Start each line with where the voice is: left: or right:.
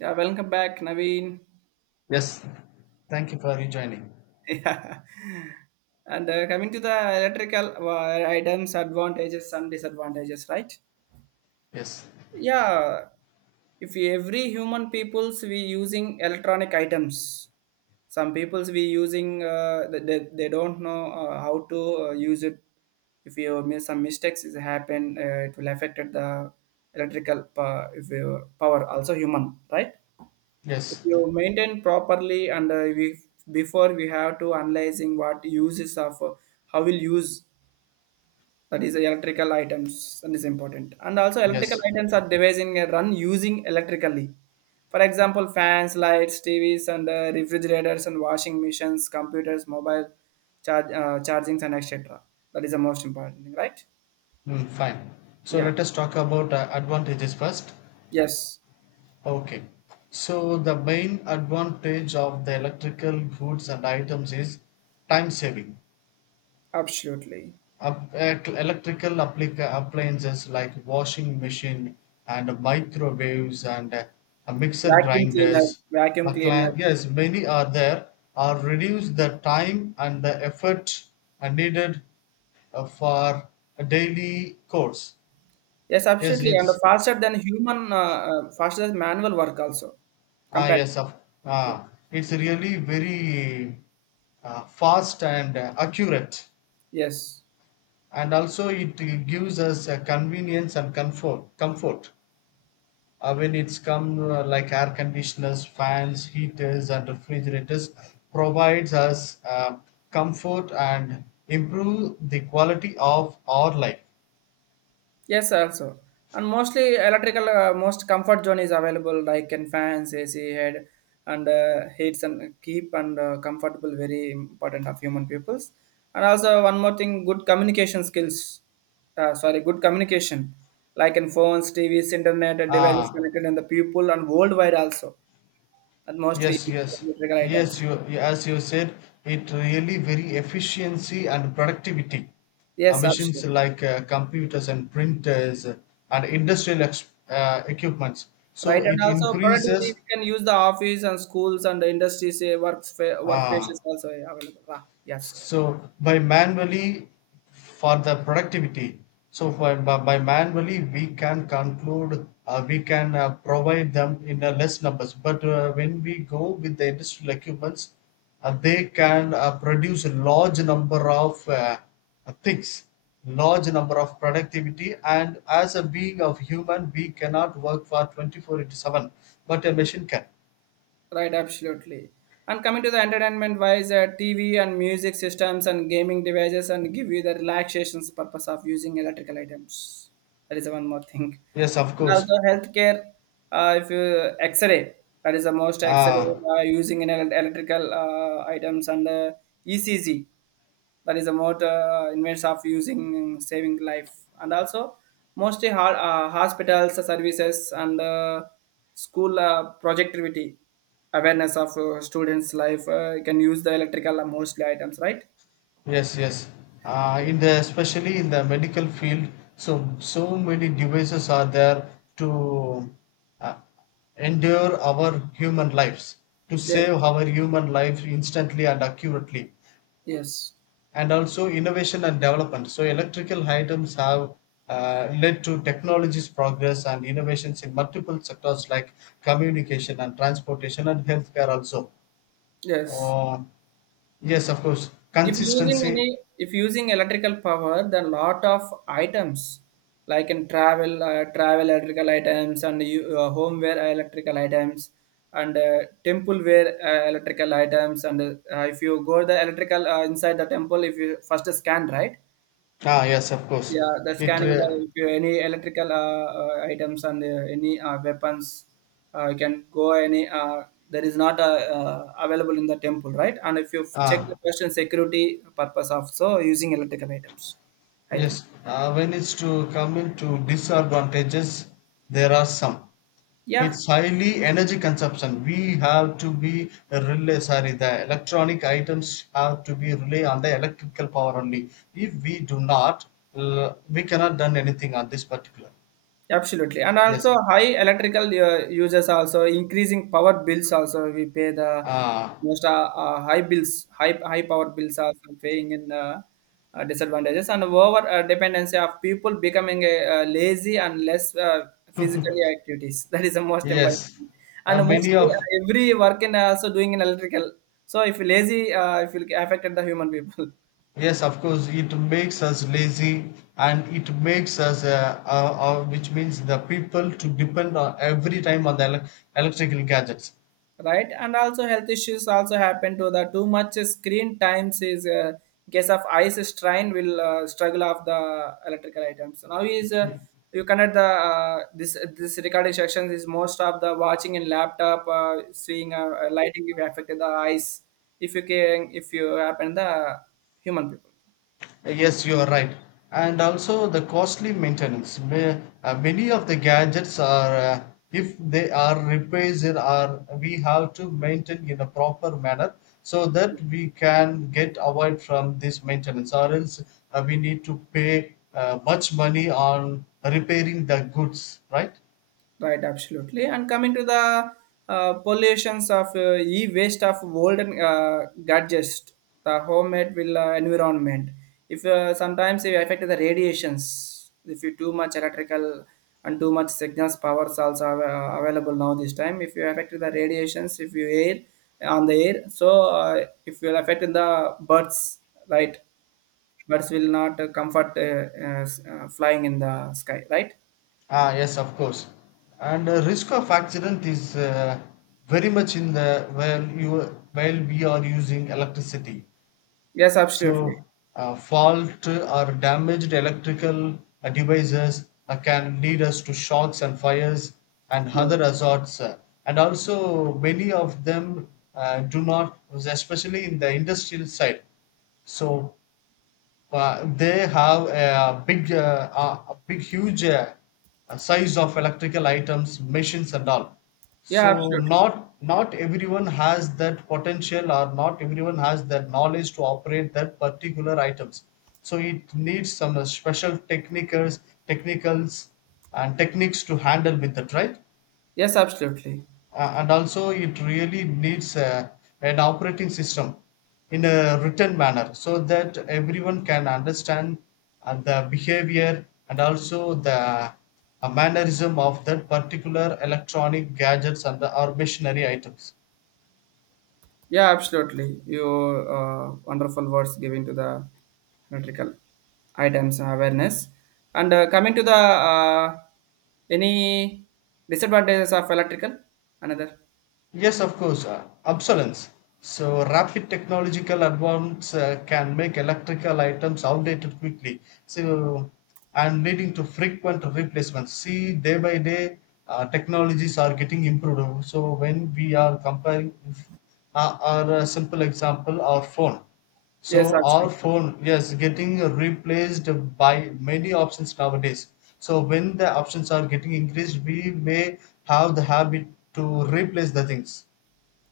right: Yeah, welcome back, Naveen.
left: Yes. Thank you for rejoining.
right: Yeah. And coming to the electrical items, advantages and disadvantages, right?
left: Yes.
right: Yeah. If every human peoples we using electronic items, some peoples we using they don't know how to use it. If you make some mistakes is happen, it will affect the electrical if you, power. Also human, right? If
left: Yes.
right: you maintain properly and we before we have to analyzing what uses of how will use that is electrical items and is important and also electrical
left: Yes.
right: items are devising a run using electrically, for example, fans, lights, TVs, and refrigerators, and washing machines, computers, mobile charge chargings, and etc. That is the most important thing, right?
left: Mm, fine. So
right: Yeah.
left: let us talk about advantages first.
right: Yes,
left: Okay. So the main advantage of the electrical goods and items is time saving.
right: absolutely.
left: Up, electrical appliances like washing machine and microwaves and mixer
right: Vacuum cleaner,
left: grinders.
right: vacuum cleaner.
left: Yes, many are there. Are reduce the time and the effort needed for a daily course.
right: Yes,
left: Yes,
right: absolutely, and the
left: it's
right: faster than human, faster than manual work also,
left: ah
right: compared to-
left: yes of
right: Yeah.
left: ah it's really very fast and accurate,
right: Yes,
left: and also it gives us convenience and comfort. Comfort. I mean, it's come like air conditioners, fans, heaters, and refrigerators provides us comfort and improve the quality of our life.
right: yes, also, and mostly electrical, most comfort zone is available, like in fans, AC, head, and heats and keep and comfortable, very important of human peoples, and also one more thing, good communication skills. Sorry, good communication, like in phones, TVs, internet, and devices
left: Ah,
right: connected, in the people and worldwide also, and mostly
left: yes, yes,
right: electrical
left: yes.
right: items.
left: You as you said, it really very efficiency and productivity.
right: Yes,
left: Machines
right: absolutely.
left: like computers and printers and industrial equipments. So
right: Right, and
left: it
right: also productivity,
left: increases.
right: we can use the office and schools and the industries, say workplaces
left: Ah,
right: also eh, available. Ah, yes, right,
left: so by manually for the productivity. So by manually we can conclude, we can provide them in a less numbers. But when we go with the industrial equipments, they can produce a large number of things, large number of productivity. And as a being of human, we cannot work for 24 into 7, but a machine can.
right: right, absolutely. And coming to the entertainment wise, TV and music systems and gaming devices, and give you the relaxations purpose of using electrical items. That is one more thing.
left: Yes, of
right: And
left: course.
right: also healthcare, if you X-ray, that is the most
left: Uh,
right: X-ray using in electrical items, and ECG, that is the most invents of using saving life, and also mostly hospitals services, and school projectivity awareness of students life can use the electrical mostly items, right?
left: Yes, yes.
right: Yeah.
left: In the especially in the medical field, so many devices are there to uh, endure our human lives, to
right: Yes,
left: save our human life instantly and accurately,
right: yes,
left: and also innovation and development. So electrical items have led to technology's progress and innovations in multiple sectors like communication and transportation and healthcare also.
right: yes.
left: Uh, yes, of course.
right: If using
left: Consistency
right: any, if using electrical power, then lot of items, like in travel travel electrical items, and you, home wear electrical items, and temple wear electrical items, and if you go the electrical inside the temple, if you first scan, right?
left: ah, yes, of course.
right: Yeah, the
left: It
right: scanning the, if you any electrical items, and any weapons, you can go any there is not available in the temple, right? And if you check the
left: ah
right: question security purpose of so using electrical items, I think.
left: yes. When it's to come into disadvantages, there are some.
right: Yeah.
left: It's highly energy consumption. We have to be rely. Sorry, the electronic items have to be rely on the electrical power only. If we do not, we cannot done anything on this particular.
right: Absolutely, and
left: Yes.
right: also high electrical uses, also increasing power bills, also we pay the
left: Ah,
right: most high bills, high power bills also paying in disadvantages, and over dependency of people becoming a, lazy and less physically activities that is the most important
left: yes.
right: thing. And
left: Many
right: mostly
left: of
right: every work in also doing in electrical, so if lazy if you affected the human people
left: yes, of course, it makes us lazy and it makes us, which means the people to depend on every time on the electrical gadgets.
right: right, and also health issues also happen to the too much screen times is case of eyes strain will struggle of the electrical items now is you connect the this recording sections is most of the watching in laptop seeing lighting will affect the eyes if you can, if you happen the human people.
left: Yes, you are right. And also the costly maintenance. Many of the gadgets are, if they are repairs, it are we have to maintain in a proper manner so that we can get avoid from this maintenance, or else we need to pay much money on repairing the goods, right?
right: Right, absolutely. And coming to the pollutions of e-waste of old gadgets, the homemade will environment. If sometimes it affect the radiations, if you too much electrical and too much signals powers also available now this time. If you affect the radiations, if you air on the air, so if you affect in the birds, right? Birds will not comfort flying in the sky, right?
left: Ah, yes, of course. And risk of accident is very much in the while you while we are using electricity.
right: Yes, absolutely.
left: So, fault or damaged electrical devices can lead us to shocks and fires and
right: Yeah.
left: other hazards. Uh, and also, many of them do not, especially in the industrial side. So, they have a a big, huge size of electrical items, machines, and all.
right: Yeah,
left: So
right: absolutely.
left: not everyone has that potential, or not everyone has that knowledge to operate that particular items. So it needs some special technicals, technicals, and techniques to handle with that, right?
right: Yes, absolutely.
left: And also it really needs a, an operating system in a written manner so that everyone can understand the behavior and also the mannerism of that particular electronic gadgets and the, or machinery items
right: Yeah, absolutely. Your wonderful words given to the electrical items awareness. And coming to the any disadvantages of electrical, another.
left: yes, of course, obsolescence. So, rapid technological advance can make electrical items outdated quickly. So, and leading to frequent replacements. See, day by day, technologies are getting improved. So, when we are comparing, our simple example, our phone.
right: Yes,
left: So our
right: absolutely.
left: phone, yes, getting replaced by many options nowadays. So when the options are getting increased, we may have the habit to replace the things.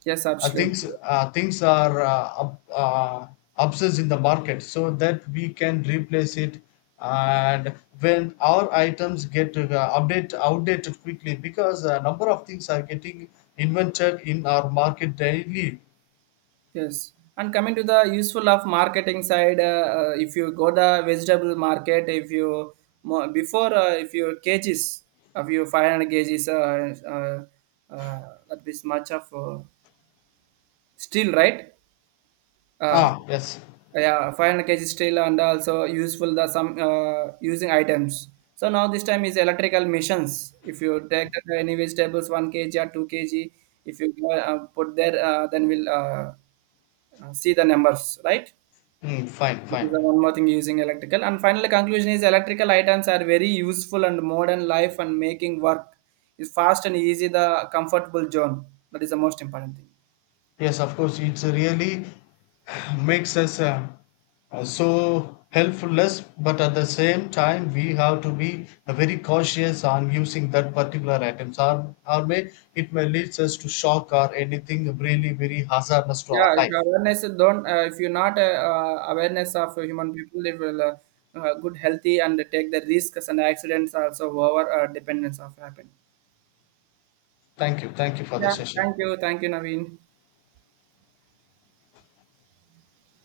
right: Yes, absolutely.
left: Things are obsessed in the market, so that we can replace it. And when our items get update outdated quickly, because a number of things are getting invented in our market daily.
right: Yes. And coming to the useful of marketing side, if you go the vegetable market, if you before if your cages of your 500 cages that is much of still, right? Uh,
left: Ah, yes.
right: yeah, 500 kg steel, and also useful the some using items. So now this time is electrical machines. If you take the any vegetables 1 kg or 2 kg, if you put there, then we'll see the numbers, right?
left: Hmm, fine,
right: That
left: fine.
right: is the one more thing using electrical. And finally, conclusion is electrical items are very useful and modern life, and making work is fast and easy, the comfortable zone. That is the most important thing.
left: Yes, of course, it really makes us so helpfulness, but at the same time, we have to be very cautious on using that particular items, or may it may lead us to shock or anything really very hazardous to our
right: Yeah, if
left: life.
right: awareness is don't, if you're not awareness of human people, it will good healthy, and take the risks and accidents also over dependence of happen.
left: Thank you for the
right: Yeah,
left: session.
right: thank you, Naveen.